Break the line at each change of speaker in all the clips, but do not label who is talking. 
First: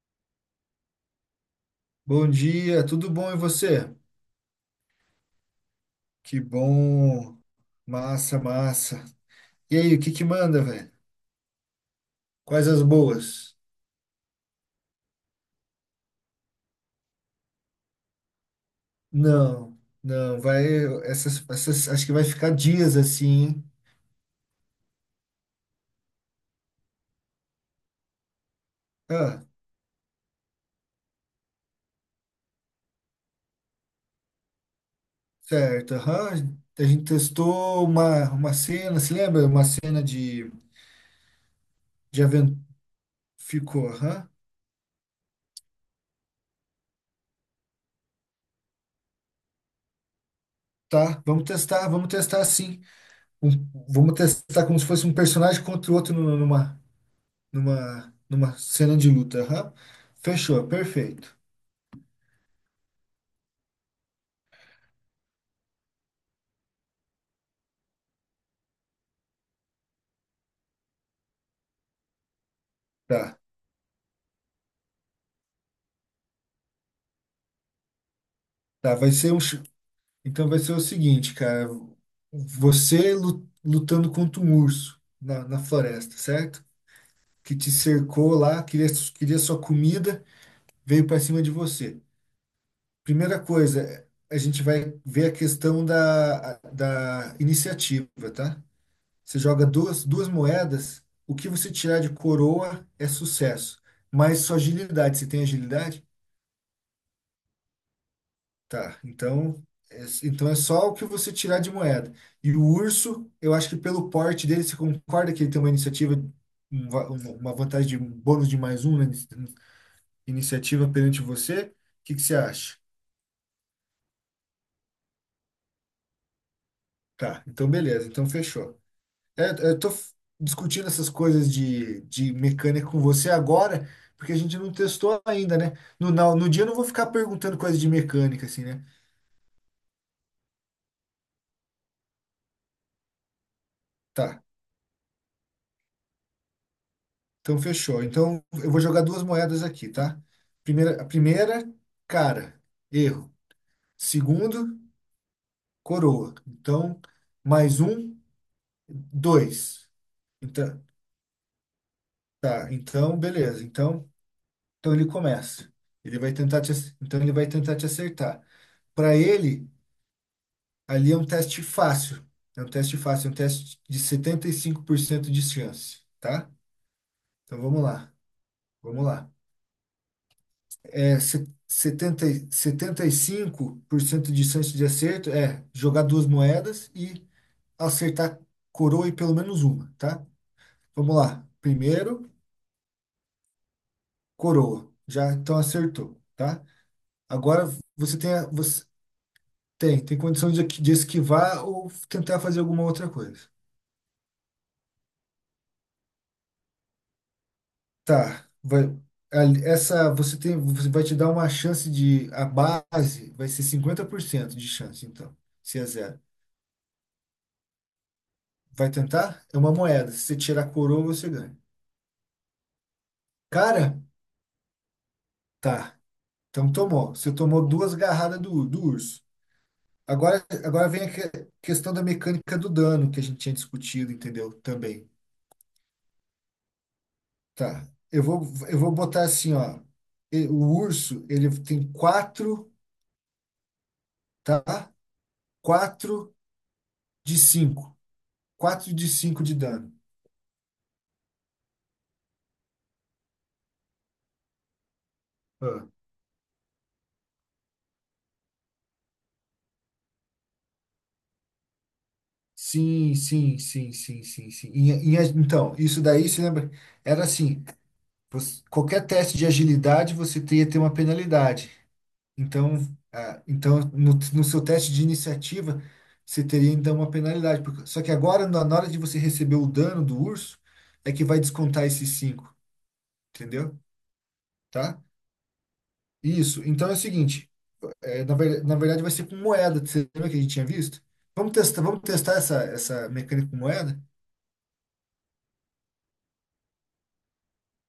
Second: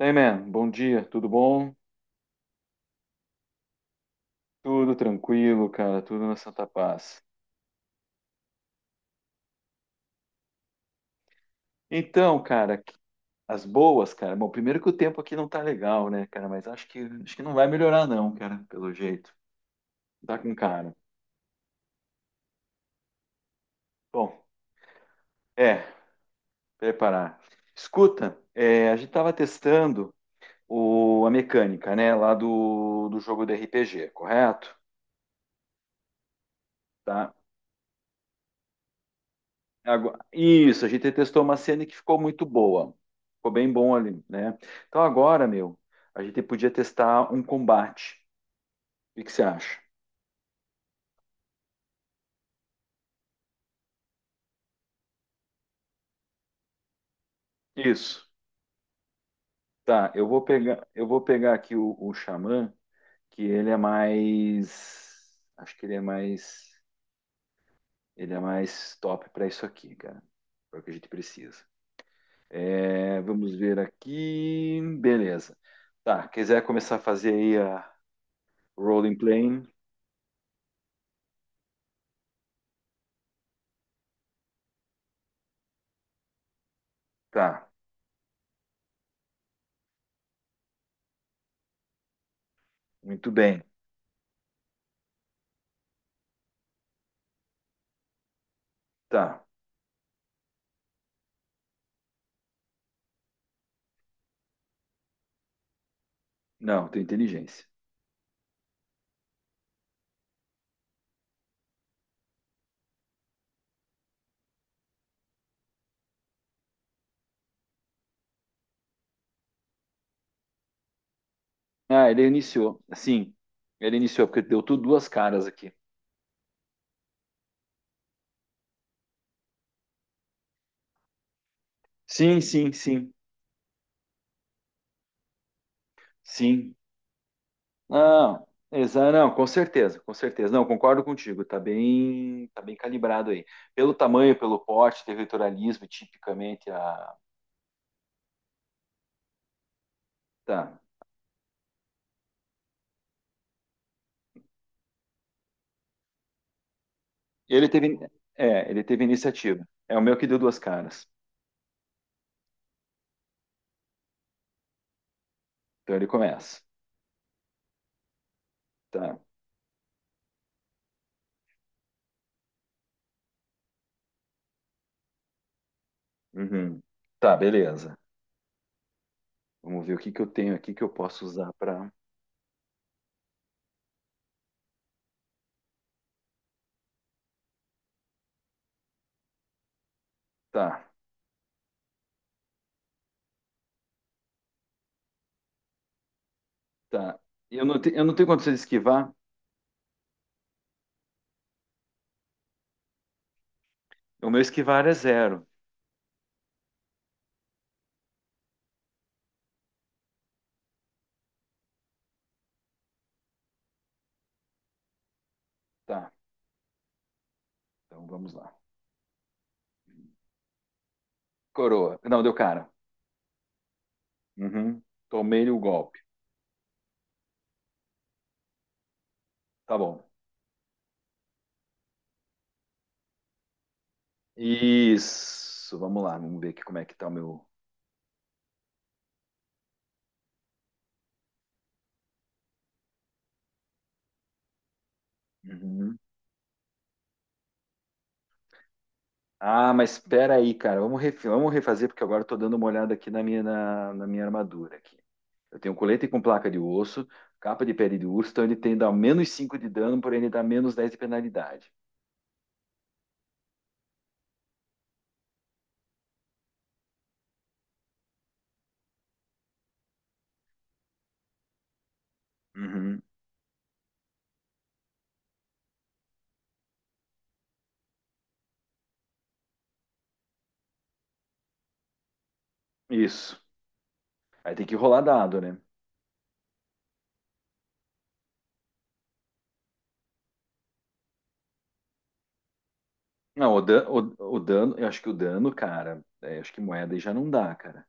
Hey man, bom dia, tudo bom?
Bom dia, tudo bom e você?
Tudo tranquilo, cara, tudo na
Que
Santa Paz.
bom, massa, massa. E aí, o que que manda, velho?
Então,
Quais
cara,
as boas?
as boas, cara. Bom, primeiro que o tempo aqui não tá legal, né, cara, mas acho que não vai melhorar não, cara, pelo jeito.
Não,
Tá
não,
com
vai,
cara.
essas, acho que vai ficar dias assim, hein?
Bom, é, preparar. Escuta, a gente tava
Ah,
testando a mecânica, né, lá do jogo do RPG, correto?
certo, aham. A gente
Tá?
testou uma cena, se lembra? Uma cena de,
Isso, a gente testou uma cena que ficou
de
muito
aventura.
boa. Ficou bem
Ficou,
bom ali,
aham.
né? Então agora, meu, a gente podia testar um combate. O que que você acha?
Tá, vamos testar sim. Um- Vamos testar como se fosse um personagem contra o outro numa, numa,
Isso.
numa cena de luta. Aham.
Tá, eu vou
Fechou,
pegar, eu vou
perfeito.
pegar aqui o Xamã, que ele é mais. Acho que ele é mais. Ele é mais top para isso aqui, cara. É o que a gente precisa. É,
Tá,
vamos ver aqui. Beleza. Tá, quiser começar a fazer aí a
tá, vai
Rolling
ser um. Ch-
Plane?
Então vai ser o seguinte, cara. Você lutando contra um urso na floresta, certo? Que
Tá,
te cercou lá, queria sua comida, veio para cima de você.
muito
Primeira
bem.
coisa, a gente vai ver a questão da iniciativa, tá? Você
Tá.
joga duas moedas, o que você tirar de coroa é sucesso, mas sua agilidade, você tem agilidade?
Não, tem inteligência.
Tá, então, então é só o que você tirar de moeda. E o urso, eu acho que pelo porte dele, você concorda que ele tem uma iniciativa, uma vantagem de um bônus de mais um na iniciativa perante você? O
Ah,
que que
ele
você acha?
iniciou. Sim, ele iniciou, porque deu tudo duas caras aqui.
Tá, então beleza, então fechou. É, eu tô discutindo essas coisas de
Sim, sim,
mecânica com
sim,
você agora, porque a gente não testou ainda, né? No dia eu não
sim.
vou ficar perguntando coisas de
Não,
mecânica, assim, né?
exa não, com certeza, com certeza. Não, concordo contigo, tá bem, calibrado aí. Pelo tamanho,
Tá.
pelo porte, territorialismo, tipicamente a.
Então, fechou. Então, eu vou jogar duas moedas aqui, tá?
Tá.
A primeira, cara, erro. Segundo, coroa. Então,
Ele
mais
teve,
um,
ele teve iniciativa.
dois.
É o meu que deu duas
Então,
caras.
tá, então, beleza. então, ele começa.
Então ele
Ele vai tentar
começa.
te, ac- então ele vai tentar te acertar. Para
Tá.
ele, ali é um teste fácil. É um teste fácil, é um teste de 75% de chance, tá?
Uhum. Tá,
Então, vamos
beleza.
lá. Vamos lá.
Vamos ver o que que eu tenho aqui que eu
é,
posso
se-
usar para.
70, e- setenta e cinco por cento de chance de acerto é jogar duas moedas e acertar coroa e pelo menos uma, tá?
Tá.
Vamos lá. Primeiro, coroa. Já então acertou, tá?
Tá. Eu
Agora
não, te- eu não
você
tenho
tem a-
condições de
você
esquivar.
tem, tem condição de esquivar ou tentar fazer alguma outra coisa.
O meu esquivar é zero.
Tá, essa você tem você vai te dar uma chance, de a base vai ser 50% de chance então, se é
Tá.
zero.
Então vamos lá.
Vai tentar? É uma moeda. Se você tirar a coroa, você ganha.
Coroa. Não, deu cara.
Cara,
Uhum. Tomei o
tá.
golpe.
Então tomou. Você tomou duas garradas do urso.
Tá bom.
Agora vem a questão da mecânica do dano que a gente tinha discutido, entendeu? Também.
Isso. Vamos lá. Vamos ver aqui como é que tá o meu.
Tá. Eu vou botar assim, ó. O urso, ele tem quatro, tá?
Uhum.
Quatro de cinco. Quatro de cinco de
Ah, mas
dano.
espera aí, cara. Vamos refazer, porque agora eu tô dando uma olhada aqui na minha armadura aqui. Eu tenho um
Ah.
colete com placa de osso, capa de pele de urso, então ele tem dá menos 5 de dano, porém ele dá menos 10 de penalidade.
Sim, sim, sim, sim, sim, sim. Então, isso daí, você lembra? Era assim. Qualquer teste de agilidade você teria que ter uma penalidade. Então,
Uhum.
então no seu teste de iniciativa, você teria então uma penalidade. Só que agora, na hora de você receber o dano do urso, é que vai descontar esses cinco,
Isso.
entendeu?
Aí tem que rolar
Tá?
dado, né?
Isso. Então é o seguinte, na verdade vai ser com moeda. Você lembra que a gente tinha visto? Vamos testar essa mecânica
Não,
com
o, dan,
moeda?
o, o dano, eu acho que o dano, cara, acho que moeda aí já não dá, cara.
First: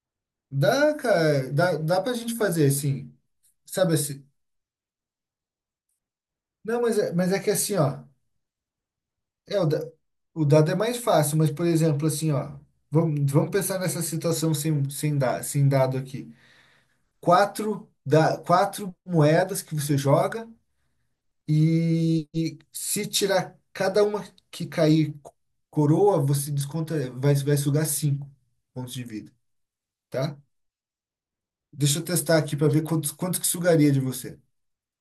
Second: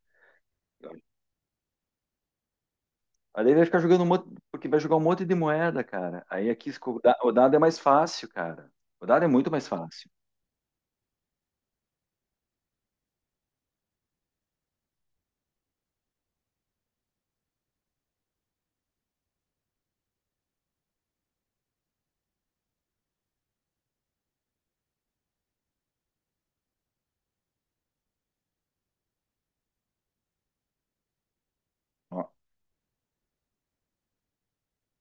Dá,
Eu-
cara, dá pra gente fazer assim.
Aí daí vai ficar
Sabe
jogando um
assim?
monte, porque vai jogar um monte de moeda, cara. Aí aqui
Não,
esco-
mas
o
é,
da- o
mas é que
dado é
assim,
mais
ó.
fácil, cara. O dado é muito
É, o,
mais
da-
fácil.
o dado é mais fácil, mas, por exemplo, assim, ó, vamos pensar nessa situação sem dado aqui. Quatro moedas que você joga e se tirar cada uma que cair coroa, você desconta, vai sugar cinco pontos de vida, tá? Deixa eu
Ó,
testar aqui para ver quanto que sugaria de você.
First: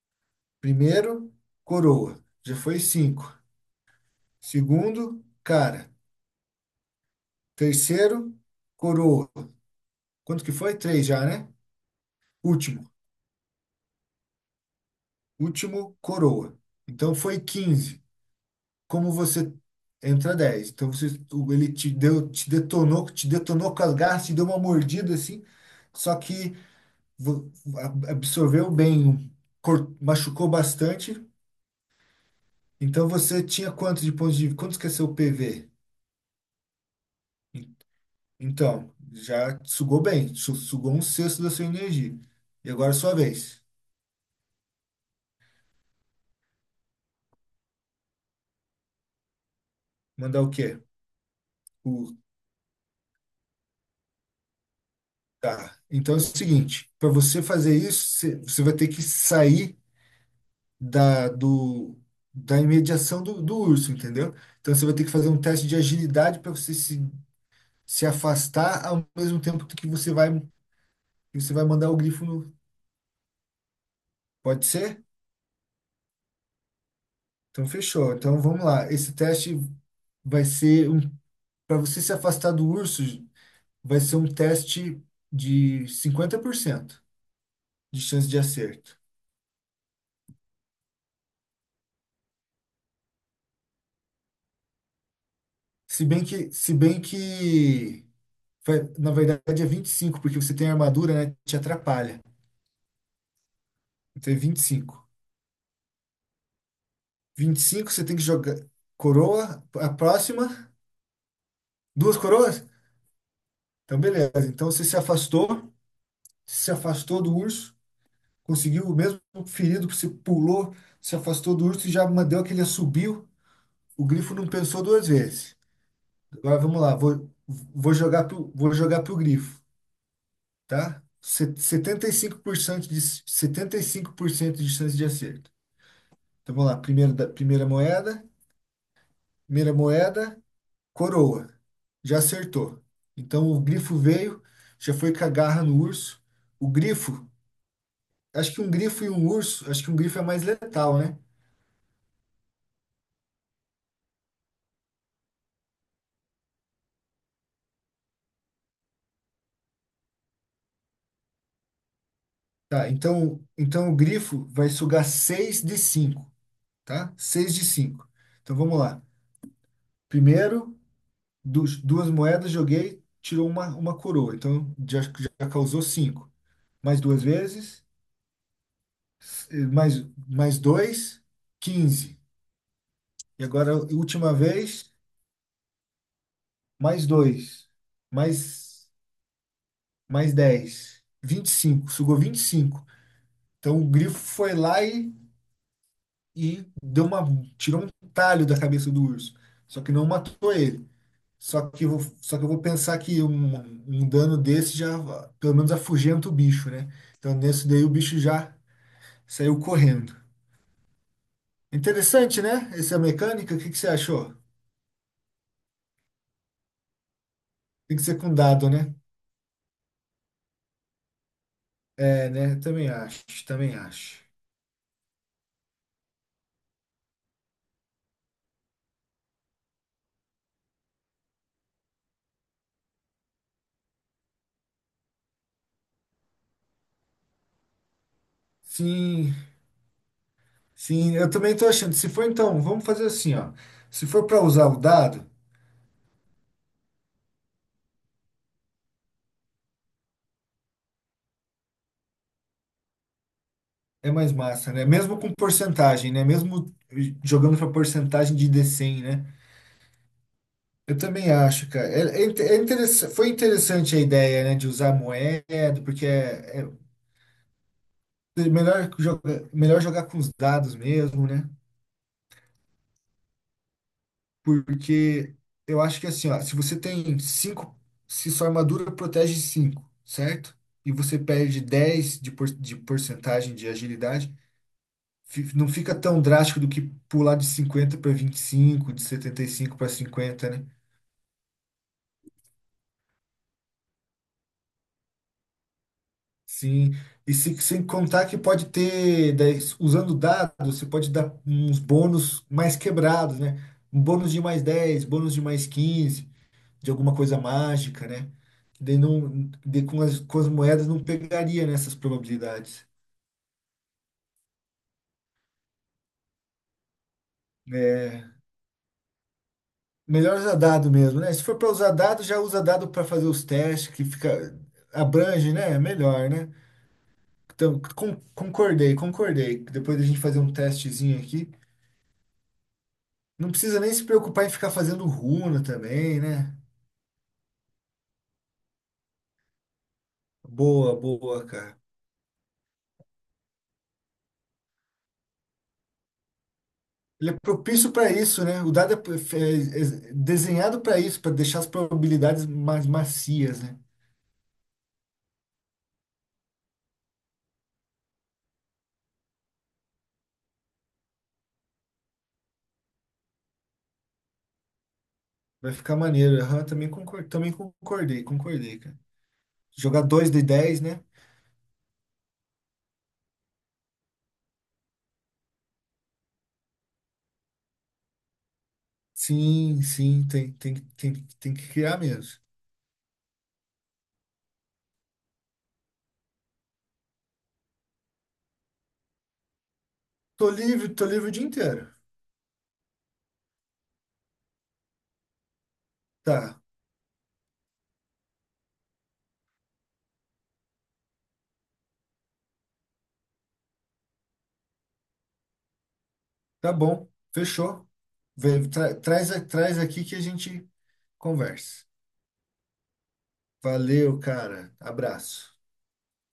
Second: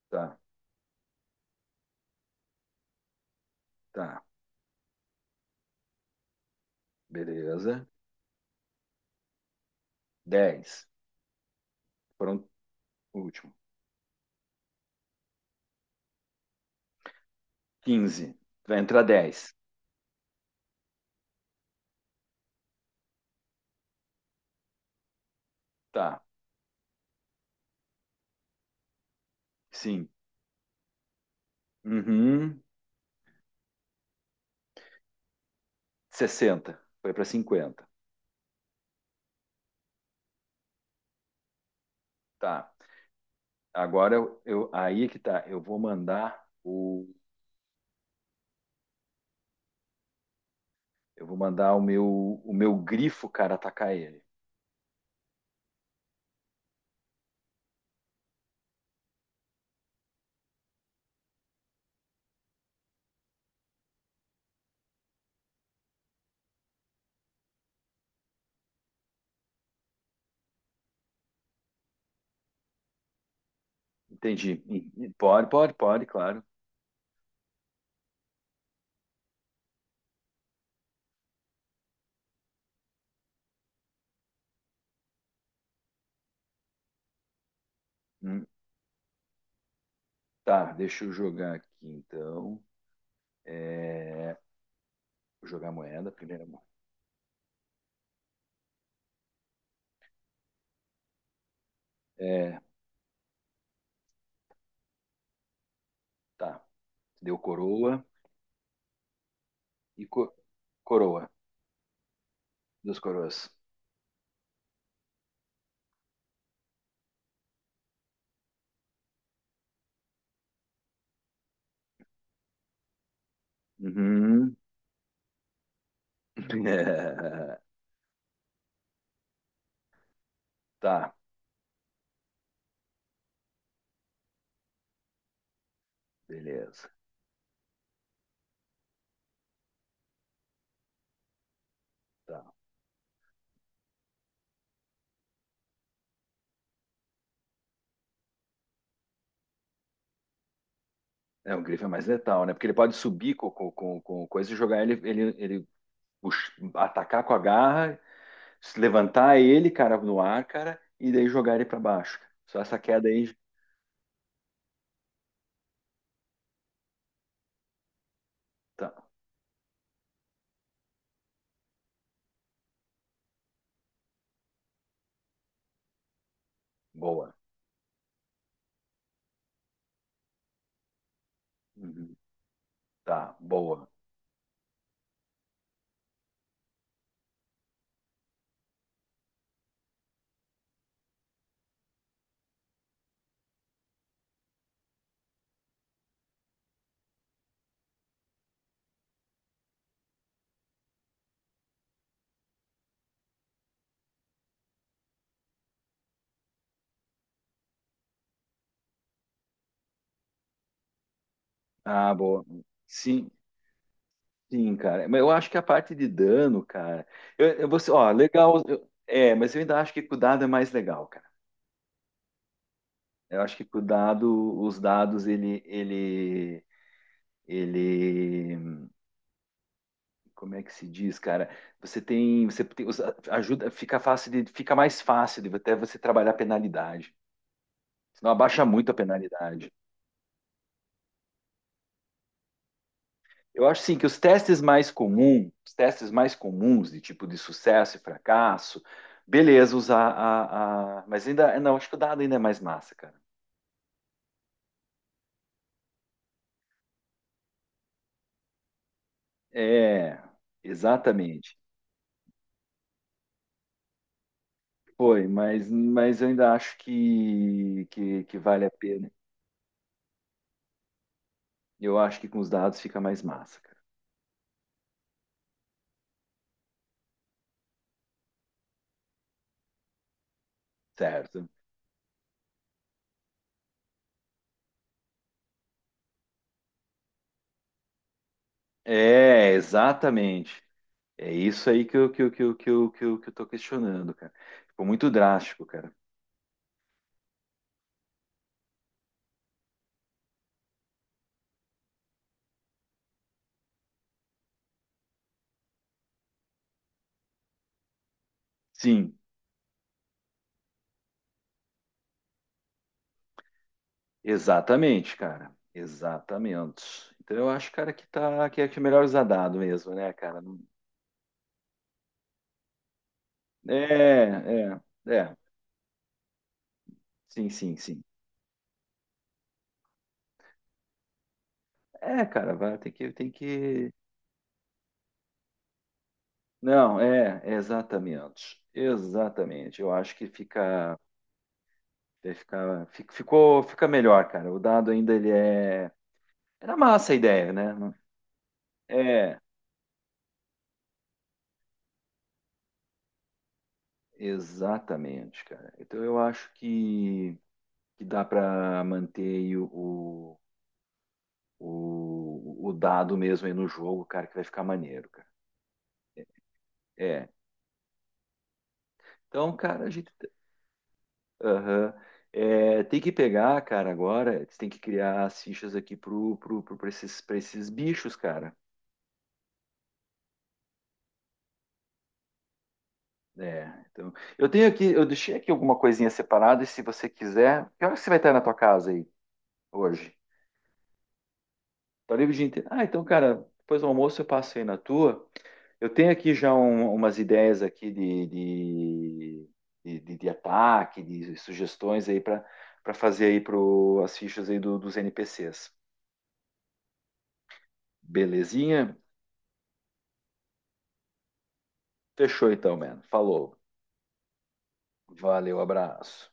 tá,
Primeiro, coroa, já foi cinco.
tá.
Segundo, cara.
Beleza.
Terceiro, coroa. Quanto que foi?
10.
Três já, né?
Pronto,
Último.
o último.
Último, coroa. Então foi 15.
15. Vai entrar
Como você
10.
entra 10. Então você, ele te deu, te detonou com as garras, te deu uma mordida assim, só
Tá.
que vo- absorveu bem,
Sim.
machucou bastante.
Uhum.
Então você tinha quanto de pontos de vida? Quanto que é seu PV?
60. Foi para
En-
50.
Então, já sugou bem, sugou um sexto da sua energia. E
Tá.
agora é sua vez.
Agora aí é que tá. Eu vou mandar o
Mandar o quê?
Eu vou mandar
O
o meu grifo, cara, atacar ele.
Tá. Então é o seguinte, para você fazer isso, você vai ter que sair da, do, da imediação do urso, entendeu? Então você vai ter que fazer um teste de agilidade para você se afastar ao mesmo tempo que você vai mandar o grifo no.
Entendi.
Pode ser?
Pode, pode, pode, claro.
Então fechou. Então vamos lá. Esse teste vai ser um. Para você se afastar do urso, vai ser um teste de 50% de chance de
Hum,
acerto.
Tá, deixa eu jogar aqui então. É, Vou jogar a
Se
moeda, a
bem
primeira
que,
moeda.
se bem que na verdade é 25 porque você tem armadura, né? Te atrapalha.
É,
Então é vinte e cinco.
tá. Deu
Vinte e cinco você
coroa
tem que jogar coroa, a
e co-
próxima,
coroa.
duas coroas?
Duas coroas.
Então beleza. Então você se afastou, se afastou do urso, conseguiu o mesmo ferido que você pulou, se afastou do urso e já mandou aquele assobio. O grifo não
Uhum.
pensou duas vezes. Agora vamos lá, vou,
É,
vou jogar pro, vou jogar pro grifo, tá?
Tá,
Setenta e cinco por cento de, 75% de chance de acerto. Então vamos lá,
beleza.
primeiro da, primeira moeda, coroa. Já
Tá.
acertou. Então o grifo veio, já foi com a garra no urso. O grifo, acho que um grifo e um urso, acho que um grifo é mais letal, né?
É, o grifo é mais letal, né? Porque ele pode subir com coisa e jogar ele, atacar com a garra. Se levantar ele, cara, no ar, cara, e daí jogar ele pra baixo. Só essa
Tá,
queda aí.
então o grifo vai sugar 6 de cinco, tá? Seis de cinco. Então vamos
Tá,
lá. Primeiro, du duas moedas, joguei, tirou uma coroa. Então já causou cinco. Mais duas
boa.
vezes, s- eh, mais, mais dois,
Uhum.
15.
Tá,
E agora,
boa.
última vez, mais dois, mais, mais dez, 25, sugou 25. Então o grifo foi lá e tirou um talho da cabeça do urso. Só que não matou ele. Só que eu vou pensar que um dano desse já, pelo menos, afugenta o bicho, né? Então nesse daí o bicho já saiu correndo.
Ah,
Interessante,
boa.
né? Essa
Sim,
mecânica, o que que você achou?
sim, cara. Mas eu acho que a parte de dano, cara.
Tem que
Ó,
ser com
legal.
dado, né?
Mas eu ainda acho que com o dado é mais legal, cara.
É, né? Também acho,
Eu acho que
também
com o
acho.
dado, os dados, ele, como é que se diz, cara? Você tem, ajuda, fica mais fácil de até você trabalhar a penalidade. Senão abaixa muito a
Sim,
penalidade.
sim, eu também tô achando. Se for então, vamos fazer assim, ó.
Eu acho sim que
Se
os
for para
testes
usar o
mais
dado,
comuns, os testes mais comuns de tipo de sucesso e fracasso, beleza, usar mas ainda. Não, acho que o dado ainda é mais massa, cara.
é mais massa, né? Mesmo com porcentagem, né? Mesmo jogando para porcentagem de D100, né?
É,
Eu também
exatamente.
acho, cara. Foi interessante a ideia, né, de usar
Foi, mas,
moeda, porque
mas eu ainda
é
acho que vale a
melhor
pena.
jogar, melhor jogar com os dados mesmo, né?
Eu acho que com os dados fica mais massa, cara.
Porque eu acho que assim, ó, se você tem cinco, se sua armadura protege cinco, certo? E você
Certo?
perde 10 de porcentagem de agilidade, não fica tão drástico do que pular de 50 para 25, de setenta e
É,
cinco para 50,
exatamente.
né?
É isso aí que eu, que eu, que eu, que eu, que eu, que eu tô questionando, cara. Ficou muito drástico, cara.
Sim. E se, sem contar que pode ter, daí, usando dados, você pode dar uns bônus mais quebrados, né? Um bônus de +10, bônus de +15 de alguma coisa mágica, né? Daí
Sim.
não, daí com as moedas não pegaria nessas probabilidades.
Exatamente, cara. Exatamente. Então eu acho, cara,
É,
que é melhor usar dado mesmo, né,
melhor
cara?
usar dado mesmo, né? Se for para usar dado, já usa dado para fazer os
É,
testes, que fica,
é, é.
abrange, né? é melhor, né?
Sim, sim,
Então,
sim.
concordei, concordei. Depois da gente fazer um testezinho aqui.
É, cara, vai ter que tem
Não precisa
que
nem se preocupar em ficar fazendo runa também, né?
Não, é exatamente. Exatamente. Eu acho que
Boa,
fica
boa, cara.
vai ficar fi- ficou fica melhor, cara. O dado ainda ele é era massa a
Ele é
ideia,
propício
né?
para isso, né? O dado é,
É,
é- é desenhado para isso, para deixar as probabilidades mais macias, né?
exatamente, cara. Então eu acho que dá para manter aí o dado mesmo aí no jogo, cara, que vai ficar maneiro, cara.
Vai ficar maneiro. Aham, também concor-
É.
também concordei, concordei, cara.
Então, cara, a
Jogar
gente.
2 de 10, né?
Aham. É, tem que pegar, cara, agora. Você tem que criar as fichas aqui pra esses, pra esses bichos, cara.
Sim, sim, tem que criar mesmo.
É, então, eu tenho aqui, eu deixei aqui alguma coisinha separada, e se você quiser, que hora que você vai estar na tua casa aí hoje?
Tô livre o dia inteiro.
Tá livre o dia inteiro. Ah, então, cara, depois do almoço eu passo aí na tua. Eu tenho aqui já
Tá.
umas ideias aqui de ataque, de sugestões aí para fazer aí as fichas aí dos NPCs.
Tá bom, fechou. Vem,
Belezinha?
traz aqui que a gente conversa.
Fechou então, mano. Falou.
Valeu, cara. Abraço.
Valeu, abraço.